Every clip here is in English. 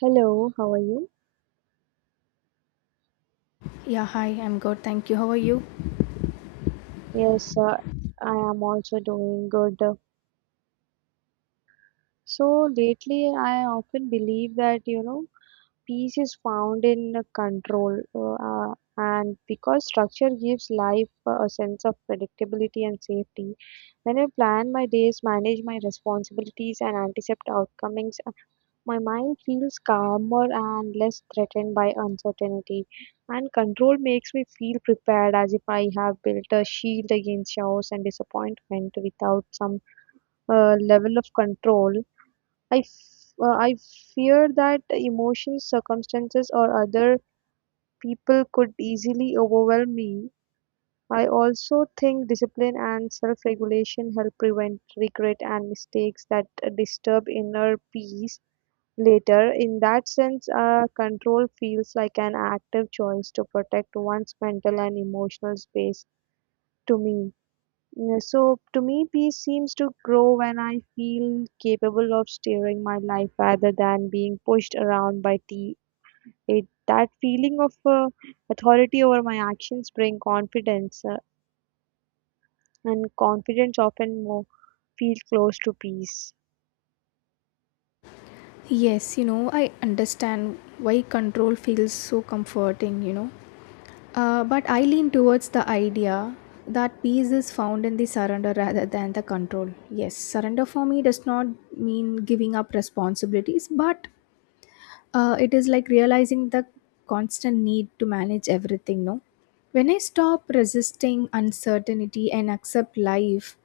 Hello, how are you? Yeah, hi, I'm good. Thank you. How are you? Yes, I am also doing good. So lately, I often believe that, peace is found in control, and because structure gives life a sense of predictability and safety. When I plan my days, manage my responsibilities, and anticipate outcomes, my mind feels calmer and less threatened by uncertainty, and control makes me feel prepared as if I have built a shield against chaos and disappointment. Without some level of control, I fear that emotions, circumstances, or other people could easily overwhelm me. I also think discipline and self regulation help prevent regret and mistakes that disturb inner peace. Later, in that sense, a control feels like an active choice to protect one's mental and emotional space to me. Yeah. So, to me, peace seems to grow when I feel capable of steering my life rather than being pushed around by tea. That feeling of authority over my actions bring confidence, and confidence often more feels close to peace. Yes, you know, I understand why control feels so comforting, you know. But I lean towards the idea that peace is found in the surrender rather than the control. Yes, surrender for me does not mean giving up responsibilities, but it is like realizing the constant need to manage everything, no? When I stop resisting uncertainty and accept life,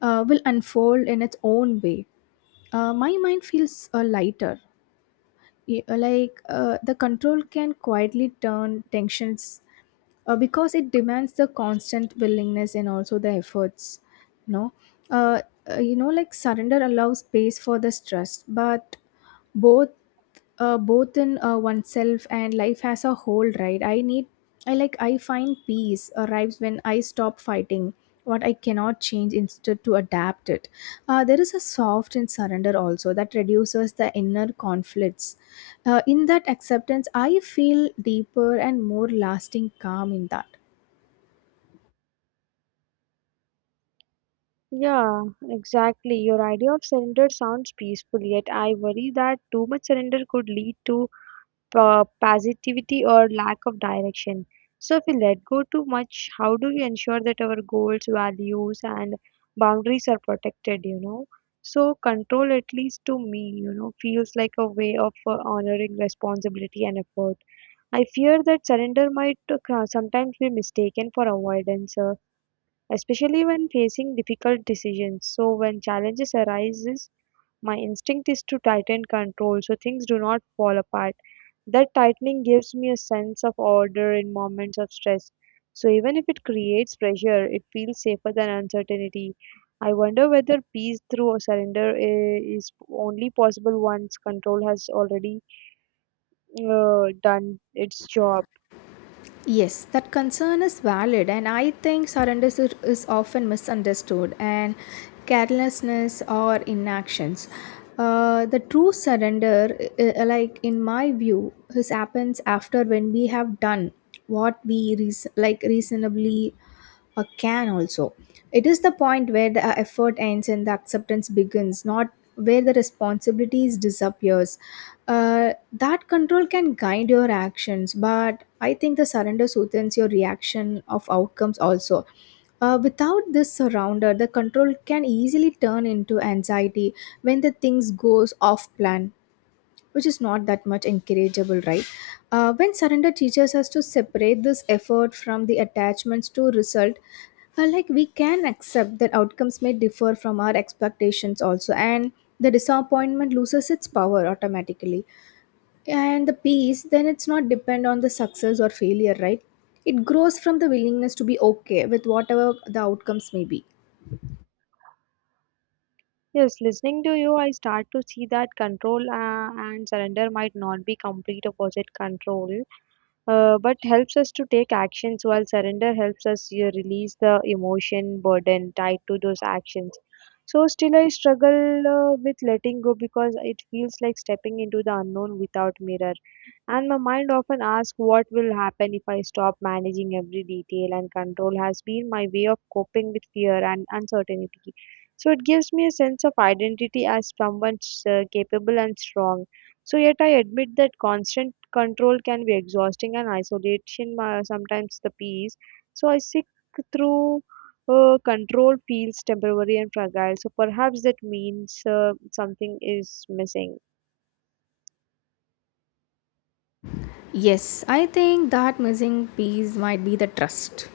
will unfold in its own way. My mind feels lighter. Like the control can quietly turn tensions because it demands the constant willingness and also the efforts. You know, uh, like surrender allows space for the stress, but both both in oneself and life as a whole, right? I need, I like, I find peace arrives when I stop fighting what I cannot change instead to adapt it. There is a soft and surrender also that reduces the inner conflicts. In that acceptance I feel deeper and more lasting calm in that. Yeah, exactly. Your idea of surrender sounds peaceful, yet I worry that too much surrender could lead to passivity or lack of direction. So, if we let go too much, how do we ensure that our goals, values, and boundaries are protected? So control, at least to me, feels like a way of honoring responsibility and effort. I fear that surrender might sometimes be mistaken for avoidance, especially when facing difficult decisions. So when challenges arises, my instinct is to tighten control so things do not fall apart. That tightening gives me a sense of order in moments of stress. So even if it creates pressure, it feels safer than uncertainty. I wonder whether peace through surrender is only possible once control has already done its job. Yes, that concern is valid, and I think surrender is often misunderstood and carelessness or inactions. The true surrender, like in my view, this happens after when we have done what we reasonably or can also. It is the point where the effort ends and the acceptance begins, not where the responsibilities disappears. That control can guide your actions, but I think the surrender softens your reaction of outcomes also. Without this surrender, the control can easily turn into anxiety when the things goes off plan, which is not that much encourageable, right? When surrender teaches us to separate this effort from the attachments to result, like we can accept that outcomes may differ from our expectations also, and the disappointment loses its power automatically. And the peace, then it's not depend on the success or failure, right? It grows from the willingness to be okay with whatever the outcomes may be. Yes, listening to you, I start to see that control and surrender might not be complete opposite control but helps us to take actions while surrender helps us you release the emotion burden tied to those actions. So still I struggle with letting go because it feels like stepping into the unknown without mirror, and my mind often asks what will happen if I stop managing every detail, and control has been my way of coping with fear and uncertainty. So it gives me a sense of identity as someone capable and strong. So yet I admit that constant control can be exhausting and isolation sometimes the peace. So I seek through control feels temporary and fragile. So perhaps that means something is missing. Yes, I think that missing piece might be the trust,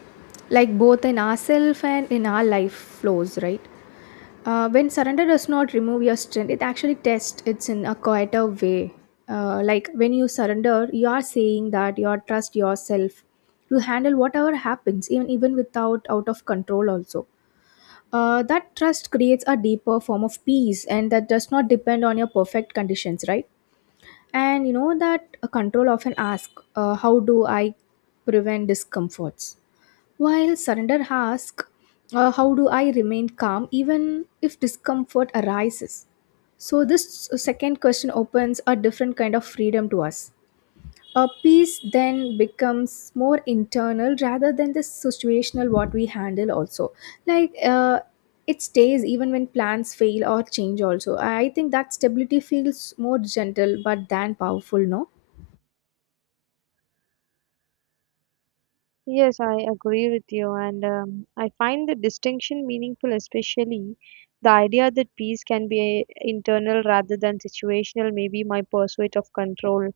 like both in ourselves and in our life flows, right? When surrender does not remove your strength, it actually tests it's in a quieter way. Like when you surrender, you are saying that you are trust yourself to handle whatever happens, even without out of control. Also, that trust creates a deeper form of peace, and that does not depend on your perfect conditions, right? And you know that a control often asks, how do I prevent discomforts? While surrender asks, how do I remain calm even if discomfort arises? So, this second question opens a different kind of freedom to us. A peace then becomes more internal rather than the situational what we handle also. Like it stays even when plans fail or change also. I think that stability feels more gentle but than powerful, no? Yes, I agree with you, and I find the distinction meaningful, especially the idea that peace can be internal rather than situational. Maybe my pursuit of control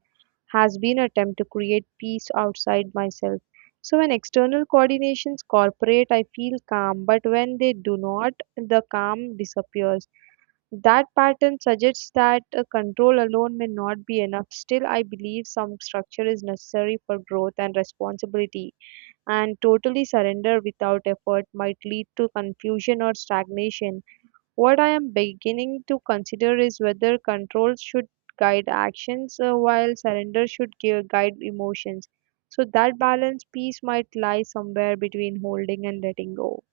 has been attempt to create peace outside myself. So when external coordinations cooperate, I feel calm, but when they do not, the calm disappears. That pattern suggests that control alone may not be enough. Still, I believe some structure is necessary for growth and responsibility, and totally surrender without effort might lead to confusion or stagnation. What I am beginning to consider is whether control should guide actions while surrender should give, guide emotions. So that balance piece might lie somewhere between holding and letting go.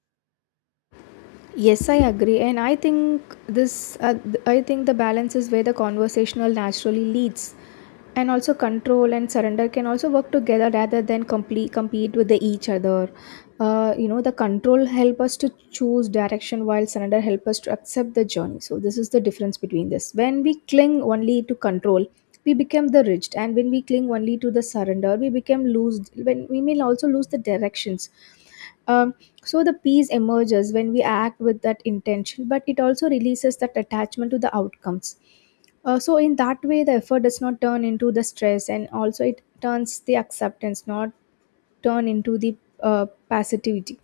Yes, I agree, and I think the balance is where the conversational naturally leads, and also control and surrender can also work together rather than complete compete with the each other. You know, the control help us to choose direction, while surrender help us to accept the journey. So this is the difference between this. When we cling only to control, we become the rigid, and when we cling only to the surrender, we become loose. When we may also lose the directions. um, so the peace emerges when we act with that intention, but it also releases that attachment to the outcomes. So in that way, the effort does not turn into the stress, and also it turns the acceptance, not turn into the passivity,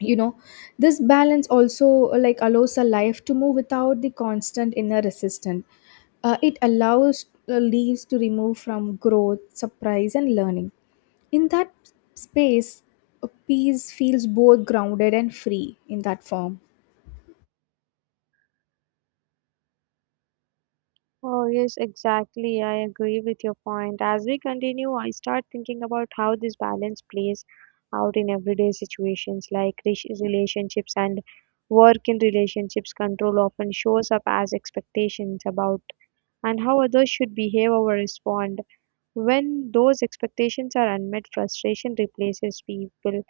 you know. This balance also, like, allows a life to move without the constant inner resistance. It allows leaves to remove from growth surprise and learning in that space. A peace feels both grounded and free in that form. Oh, yes, exactly. I agree with your point. As we continue, I start thinking about how this balance plays out in everyday situations like relationships and work. In relationships, control often shows up as expectations about and how others should behave or respond. When those expectations are unmet, frustration replaces people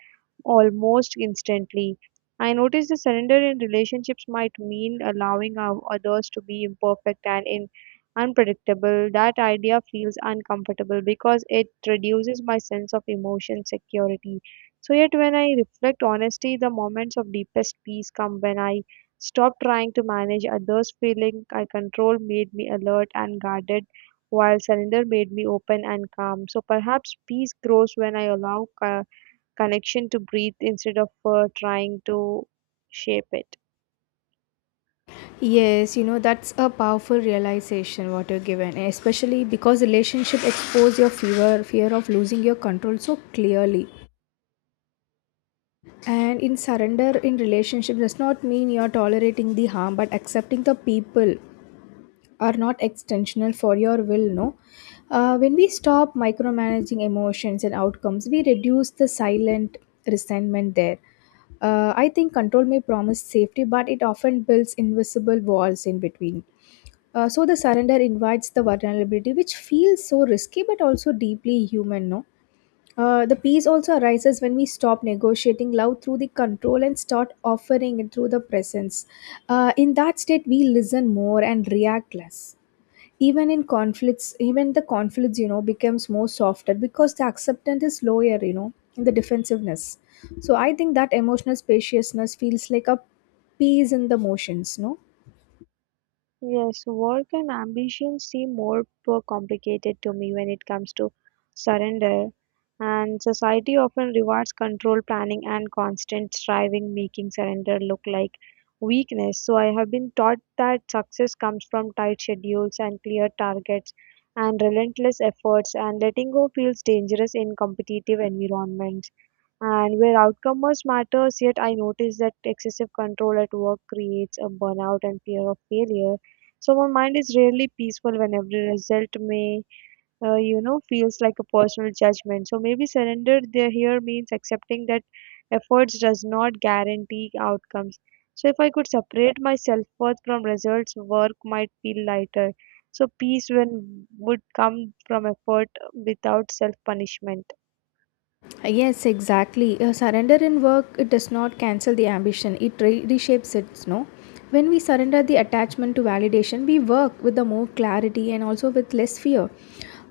almost instantly. I notice the surrender in relationships might mean allowing others to be imperfect and in unpredictable. That idea feels uncomfortable because it reduces my sense of emotion security. So, yet, when I reflect honestly, the moments of deepest peace come when I stop trying to manage others' feeling. I control made me alert and guarded while surrender made me open and calm. So perhaps peace grows when I allow connection to breathe instead of trying to shape it. Yes, you know, that's a powerful realization what you're given, especially because relationship expose your fear of losing your control so clearly. And in surrender in relationship does not mean you are tolerating the harm, but accepting the people are not extensional for your will. No, when we stop micromanaging emotions and outcomes, we reduce the silent resentment there. I think control may promise safety, but it often builds invisible walls in between. So the surrender invites the vulnerability, which feels so risky but also deeply human. No, the peace also arises when we stop negotiating love through the control and start offering it through the presence. In that state, we listen more and react less. Even in conflicts, even the conflicts, you know, becomes more softer because the acceptance is lower, you know, in the defensiveness. So I think that emotional spaciousness feels like a peace in the motions, no? Yes, work and ambition seem more complicated to me when it comes to surrender. And society often rewards control, planning, and constant striving, making surrender look like weakness. So I have been taught that success comes from tight schedules and clear targets and relentless efforts, and letting go feels dangerous in competitive environments and where outcome much matters. Yet I notice that excessive control at work creates a burnout and fear of failure. So my mind is rarely peaceful when every result may, feels like a personal judgment. So maybe surrender there here means accepting that efforts does not guarantee outcomes. So if I could separate my self-worth from results, work might feel lighter. So peace when would come from effort without self-punishment. Yes, exactly. A surrender in work it does not cancel the ambition. It reshapes it. No, when we surrender the attachment to validation, we work with the more clarity and also with less fear.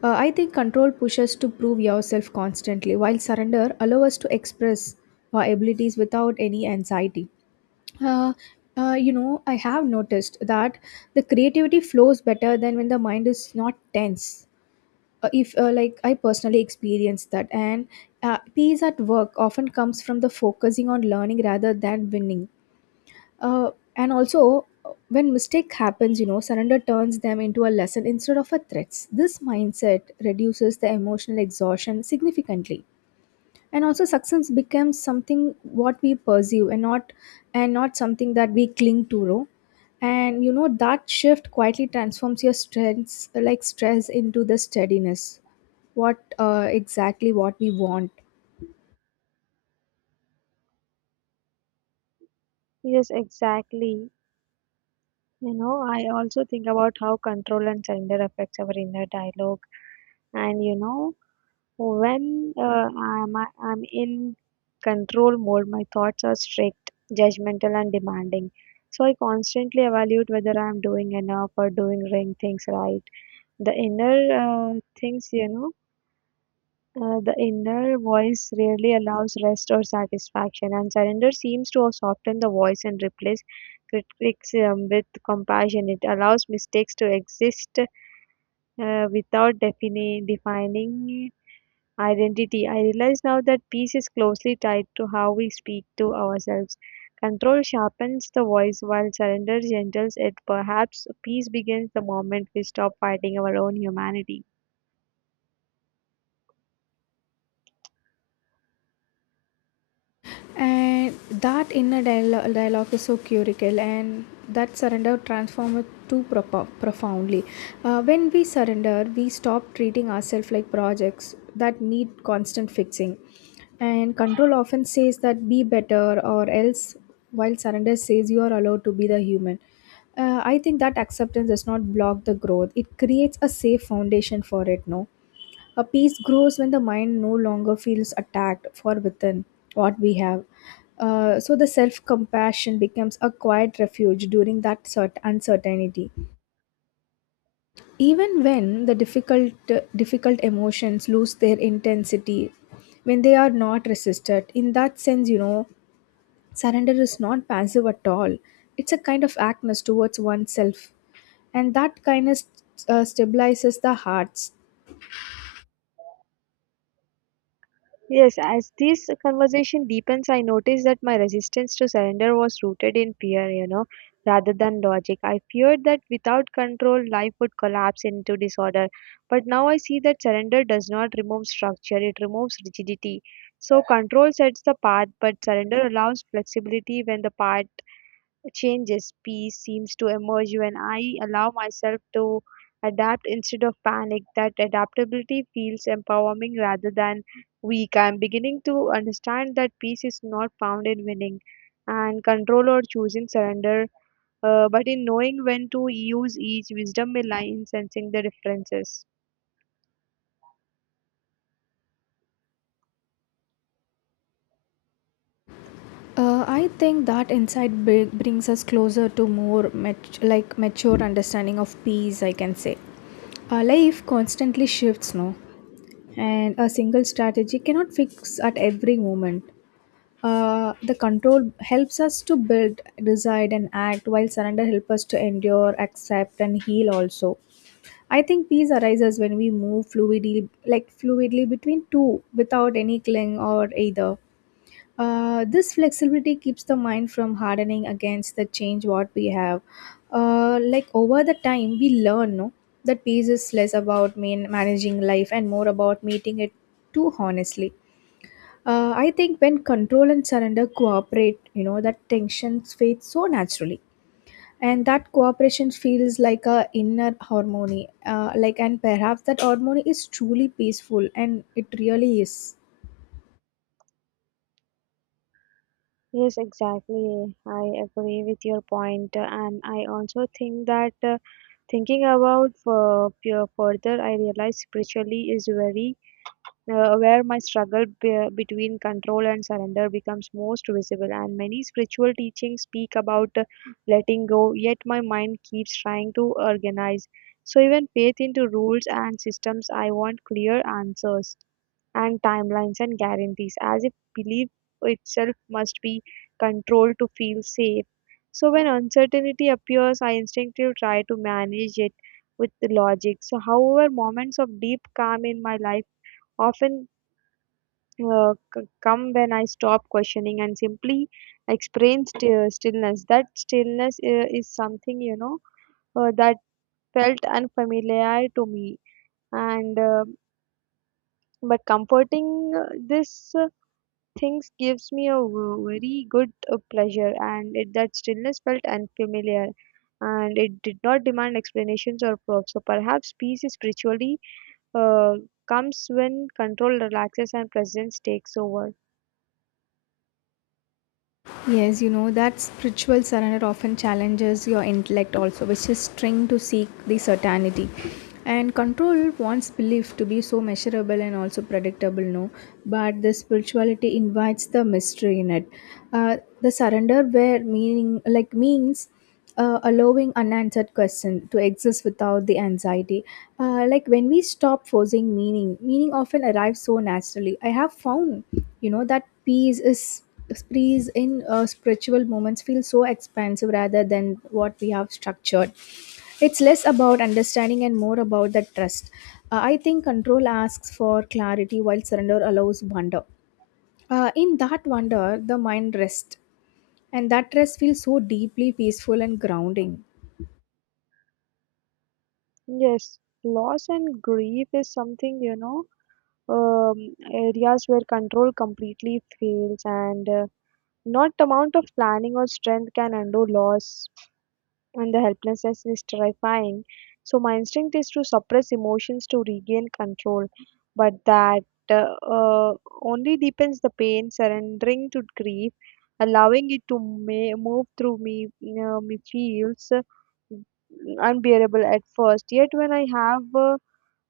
I think control pushes to prove yourself constantly, while surrender allows us to express our abilities without any anxiety. Uh, you know, I have noticed that the creativity flows better than when the mind is not tense. If Like, I personally experienced that. And peace at work often comes from the focusing on learning rather than winning. And also, when mistake happens, you know, surrender turns them into a lesson instead of a threats. This mindset reduces the emotional exhaustion significantly. And also success becomes something what we pursue and not something that we cling to, no? And you know that shift quietly transforms your strengths like stress into the steadiness, what exactly what we want. Yes, exactly. You know, I also think about how control and surrender affects our inner dialogue. And you know, when I'm in control mode, my thoughts are strict, judgmental, and demanding. So I constantly evaluate whether I'm doing enough or doing ring things right. The inner uh, things, you know, the inner voice rarely allows rest or satisfaction, and surrender seems to soften the voice and replace criticism with compassion. It allows mistakes to exist without defining identity. I realize now that peace is closely tied to how we speak to ourselves. Control sharpens the voice while surrender gentles it. Perhaps peace begins the moment we stop fighting our own humanity. And that inner dialogue is so curical, and that surrender transforms it too profoundly. When we surrender, we stop treating ourselves like projects that need constant fixing. And control often says that be better or else, while surrender says you are allowed to be the human. I think that acceptance does not block the growth. It creates a safe foundation for it, no? A peace grows when the mind no longer feels attacked for within what we have. So the self compassion becomes a quiet refuge during that uncertainty. Even when the difficult emotions lose their intensity, when they are not resisted, in that sense, you know, surrender is not passive at all. It's a kind of actness towards oneself, and that kindness stabilizes the hearts. Yes, as this conversation deepens, I noticed that my resistance to surrender was rooted in fear, you know, rather than logic. I feared that without control, life would collapse into disorder. But now I see that surrender does not remove structure, it removes rigidity. So, control sets the path, but surrender allows flexibility when the path changes. Peace seems to emerge when I allow myself to adapt instead of panic. That adaptability feels empowering rather than weak. I'm beginning to understand that peace is not found in winning and control or choosing surrender, but in knowing when to use each wisdom may lie in sensing the differences. I think that insight brings us closer to more mature understanding of peace. I can say, our life constantly shifts, no, and a single strategy cannot fix at every moment. The control helps us to build, decide, and act, while surrender helps us to endure, accept, and heal. Also, I think peace arises when we move fluidly, like fluidly between two, without any cling or either. This flexibility keeps the mind from hardening against the change what we have. Like over the time, we learn, no, that peace is less about managing life and more about meeting it too honestly. I think when control and surrender cooperate, you know, that tension fades so naturally. And that cooperation feels like a inner harmony, like and perhaps that harmony is truly peaceful, and it really is. Yes, exactly. I agree with your point, and I also think that. Thinking about further, I realized spiritually is very where my struggle between control and surrender becomes most visible, and many spiritual teachings speak about letting go. Yet my mind keeps trying to organize, so even faith into rules and systems. I want clear answers and timelines and guarantees as if belief itself must be controlled to feel safe. So when uncertainty appears, I instinctively try to manage it with the logic. So however, moments of deep calm in my life often come when I stop questioning and simply experience stillness. That stillness is something, you know, that felt unfamiliar to me, and but comforting. This things gives me a very good pleasure, and that stillness felt unfamiliar. And it did not demand explanations or proofs. So perhaps peace is spiritually uh, comes when control relaxes and presence takes over. Yes, you know, that spiritual surrender often challenges your intellect also, which is trained to seek the certainty. And control wants belief to be so measurable and also predictable, no? But the spirituality invites the mystery in it. The surrender where meaning like means allowing unanswered question to exist without the anxiety. Like when we stop forcing meaning, meaning often arrives so naturally, I have found. You know that peace in spiritual moments feels so expansive rather than what we have structured. It's less about understanding and more about the trust. I think control asks for clarity while surrender allows wonder. In that wonder the mind rests, and that rest feels so deeply peaceful and grounding. Yes, loss and grief is something, you know, areas where control completely fails, and not the amount of planning or strength can undo loss, and the helplessness is terrifying. So my instinct is to suppress emotions to regain control, but that uh, uh, only deepens the pain. Surrendering to grief, allowing it to move through me, me feels unbearable at first. Yet when I have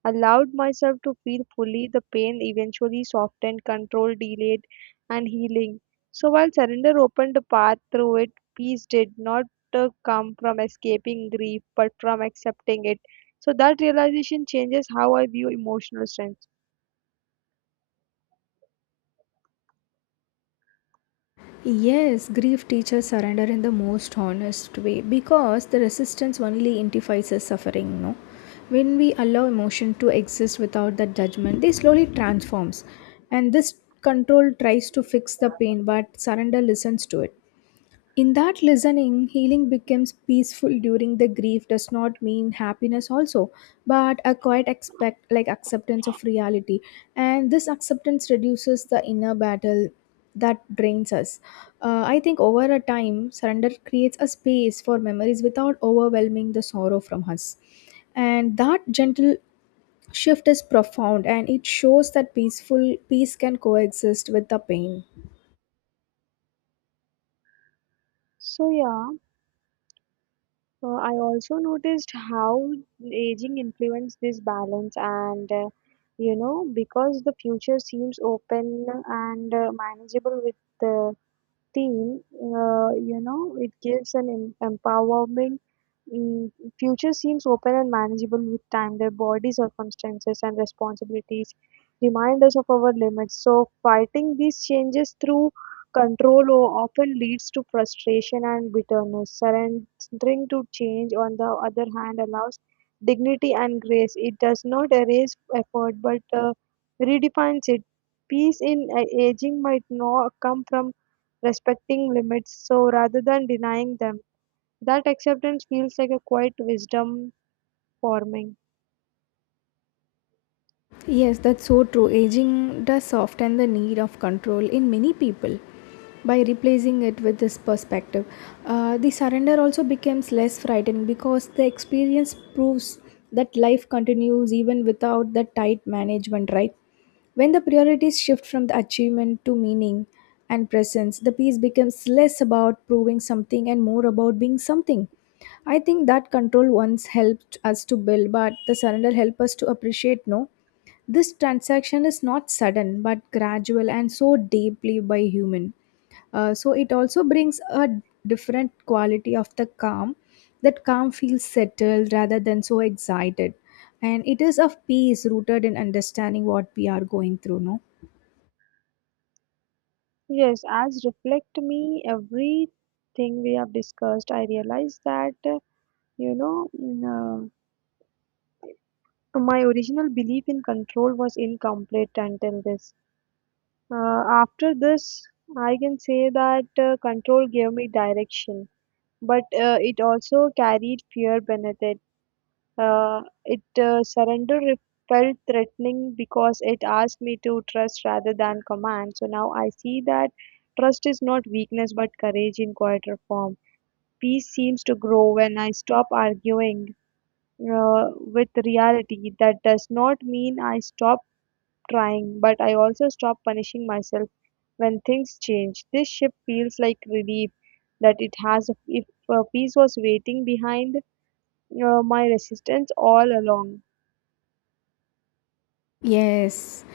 allowed myself to feel fully, the pain eventually softened, control delayed, and healing. So while surrender opened a path through it, peace did not come from escaping grief but from accepting it. So that realization changes how I view emotional strength. Yes, grief teaches surrender in the most honest way because the resistance only intensifies the suffering, no? When we allow emotion to exist without that judgment, they slowly transforms. And this control tries to fix the pain, but surrender listens to it. In that listening, healing becomes peaceful during the grief does not mean happiness also, but a quiet expect like acceptance of reality. And this acceptance reduces the inner battle that drains us. I think over a time, surrender creates a space for memories without overwhelming the sorrow from us. And that gentle shift is profound, and it shows that peaceful peace can coexist with the pain. So yeah, I also noticed how aging influenced this balance, and you know, because the future seems open and manageable with the team, you know, it gives an empowerment. Mm, future seems open and manageable with time. Their body circumstances and responsibilities remind us of our limits. So, fighting these changes through control often leads to frustration and bitterness. Surrendering to change, on the other hand, allows dignity and grace. It does not erase effort but redefines it. Peace in aging might not come from respecting limits so rather than denying them. That acceptance feels like a quiet wisdom forming. Yes, that's so true. Aging does soften the need of control in many people by replacing it with this perspective. The surrender also becomes less frightening because the experience proves that life continues even without the tight management, right? When the priorities shift from the achievement to meaning and presence, the piece becomes less about proving something and more about being something. I think that control once helped us to build, but the surrender helped us to appreciate no this transaction is not sudden but gradual and so deeply by human. So it also brings a different quality of the calm. That calm feels settled rather than so excited. And it is of peace rooted in understanding what we are going through, no? Yes, as reflect me everything we have discussed, I realized that you know mm, my original belief in control was incomplete until this after this I can say that control gave me direction, but it also carried fear beneath it. Surrender felt threatening because it asked me to trust rather than command. So now I see that trust is not weakness but courage in quieter form. Peace seems to grow when I stop arguing with reality. That does not mean I stop trying, but I also stop punishing myself when things change. This ship feels like relief that it has, if peace was waiting behind my resistance all along. Yes,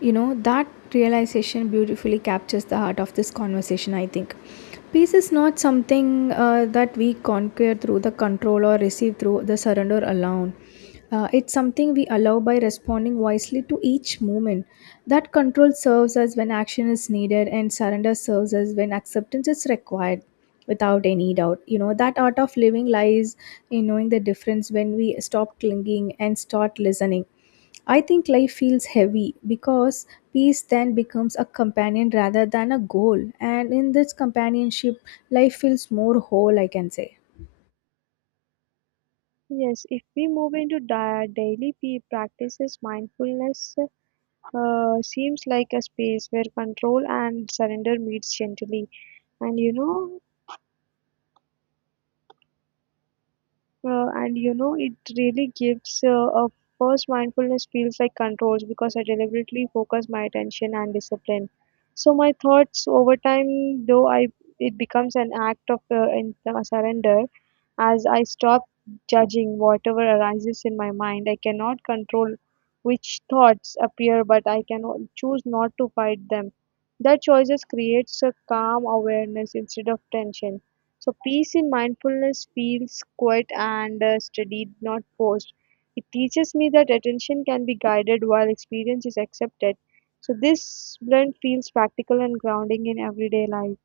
you know, that realization beautifully captures the heart of this conversation, I think. Peace is not something that we conquer through the control or receive through the surrender alone. It's something we allow by responding wisely to each moment. That control serves us when action is needed, and surrender serves us when acceptance is required without any doubt. You know, that art of living lies in knowing the difference when we stop clinging and start listening. I think life feels heavy because peace then becomes a companion rather than a goal. And in this companionship, life feels more whole, I can say. Yes, if we move into di daily practices, mindfulness seems like a space where control and surrender meets gently. And you know, and you know it really gives a first. Mindfulness feels like controls because I deliberately focus my attention and discipline so my thoughts. Over time though, I it becomes an act of surrender, as I stop judging whatever arises in my mind. I cannot control which thoughts appear, but I can choose not to fight them. That choices creates a calm awareness instead of tension. So peace in mindfulness feels quiet and studied, not forced. It teaches me that attention can be guided while experience is accepted. So this blend feels practical and grounding in everyday life.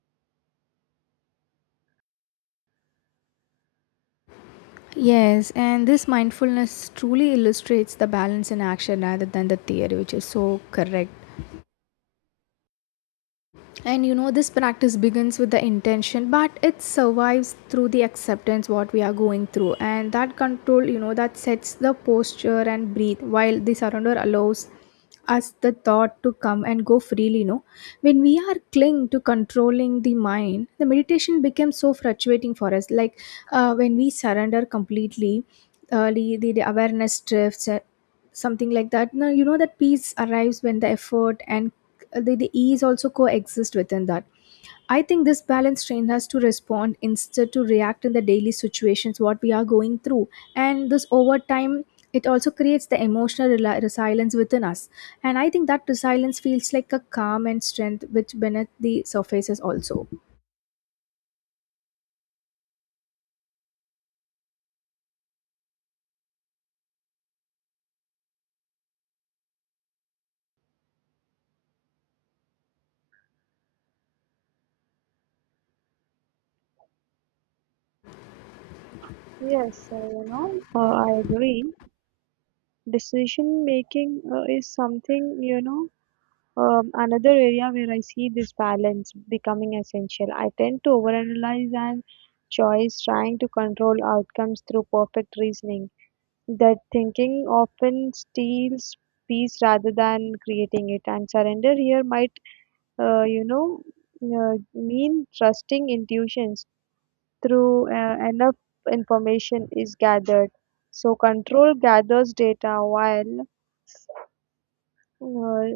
Yes, and this mindfulness truly illustrates the balance in action rather than the theory, which is so correct. And you know, this practice begins with the intention, but it survives through the acceptance what we are going through. And that control, you know, that sets the posture and breathe, while the surrender allows us the thought to come and go freely, you know. When we are cling to controlling the mind, the meditation becomes so fluctuating for us. Like when we surrender completely, the awareness drifts, something like that. Now, you know that peace arrives when the effort and the ease also coexist within that. I think this balance train has to respond instead to react in the daily situations what we are going through, and this over time it also creates the emotional resilience within us. And I think that resilience feels like a calm and strength which beneath the surfaces also. Yes, I agree. Decision making is something, you know, another area where I see this balance becoming essential. I tend to overanalyze and choice trying to control outcomes through perfect reasoning. That thinking often steals peace rather than creating it, and surrender here might, uh, you know, mean trusting intuitions through enough information is gathered. So control gathers data while uh,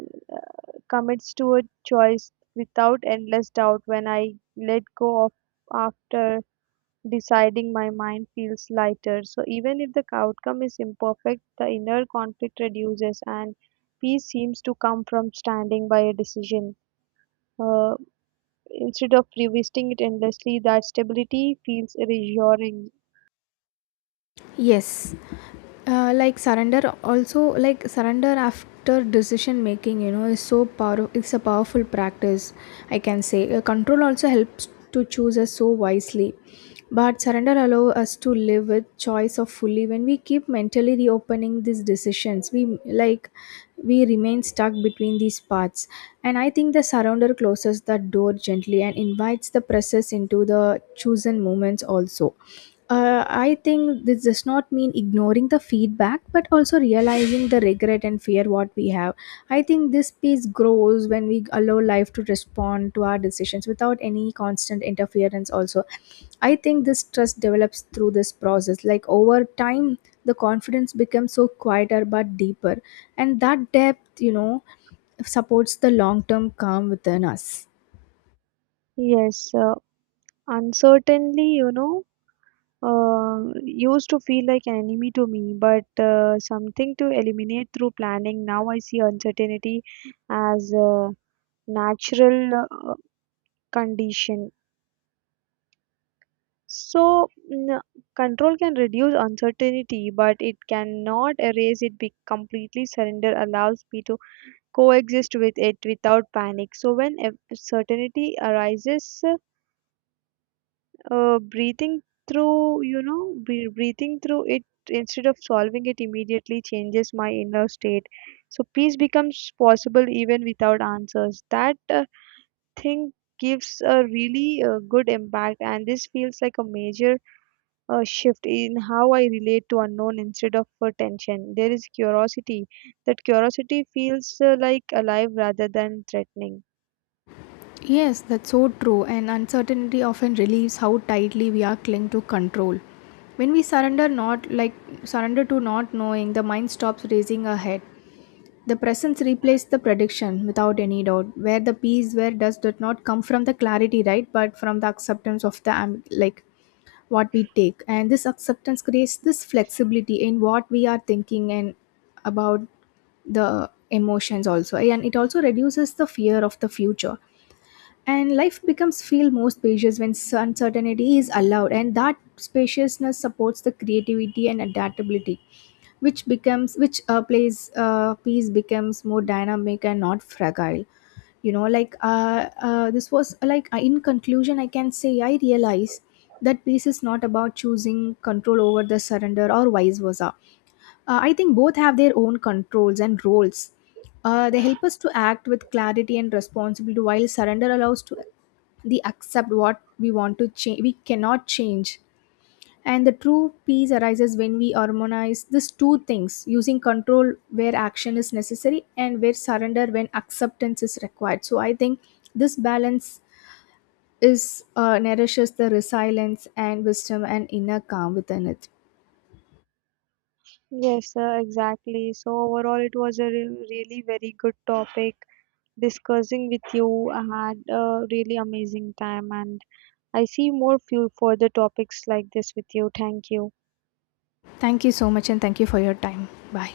commits to a choice without endless doubt. When I let go of after deciding, my mind feels lighter. So even if the outcome is imperfect, the inner conflict reduces, and peace seems to come from standing by a decision, Uh, instead of revisiting it endlessly. That stability feels reassuring. Yes, like surrender, also like surrender after decision making, you know, is so power it's a powerful practice I can say. Control also helps to choose us so wisely, but surrender allow us to live with choice of fully. When we keep mentally reopening these decisions we like, we remain stuck between these paths, and I think the surrender closes the door gently and invites the process into the chosen moments also. I think this does not mean ignoring the feedback, but also realizing the regret and fear what we have. I think this piece grows when we allow life to respond to our decisions without any constant interference. Also, I think this trust develops through this process. Like over time, the confidence becomes so quieter but deeper, and that depth, you know, supports the long term calm within us. Yes, uncertainly, you know, used to feel like an enemy to me, but something to eliminate through planning. Now I see uncertainty as a natural condition. So, mm, control can reduce uncertainty, but it cannot erase it. Be completely surrender allows me to coexist with it without panic. So, when certainty arises, breathing through, you know, be breathing through it instead of solving it immediately changes my inner state. So, peace becomes possible even without answers. That thing gives a really good impact, and this feels like a major a shift in how I relate to unknown. Instead of tension, there is curiosity. That curiosity feels like alive rather than threatening. Yes, that's so true, and uncertainty often relieves how tightly we are cling to control. When we surrender, not like surrender to not knowing, the mind stops raising a head. The presence replaced the prediction without any doubt, where the peace where does did not come from the clarity, right? But from the acceptance of the like what we take. And this acceptance creates this flexibility in what we are thinking and about the emotions also, and it also reduces the fear of the future. And life becomes feel more spacious when uncertainty is allowed, and that spaciousness supports the creativity and adaptability which becomes which plays piece becomes more dynamic and not fragile, you know. Like this was like in conclusion, I can say I realize that peace is not about choosing control over the surrender or vice versa. I think both have their own controls and roles. They help us to act with clarity and responsibility, while surrender allows to the accept what we want to change. We cannot change, and the true peace arises when we harmonize these two things: using control where action is necessary, and where surrender when acceptance is required. So I think this balance is nourishes the resilience and wisdom and inner calm within it. Yes, exactly. So overall, it was a really very good topic discussing with you. I had a really amazing time, and I see more few further topics like this with you. Thank you. Thank you so much, and thank you for your time. Bye.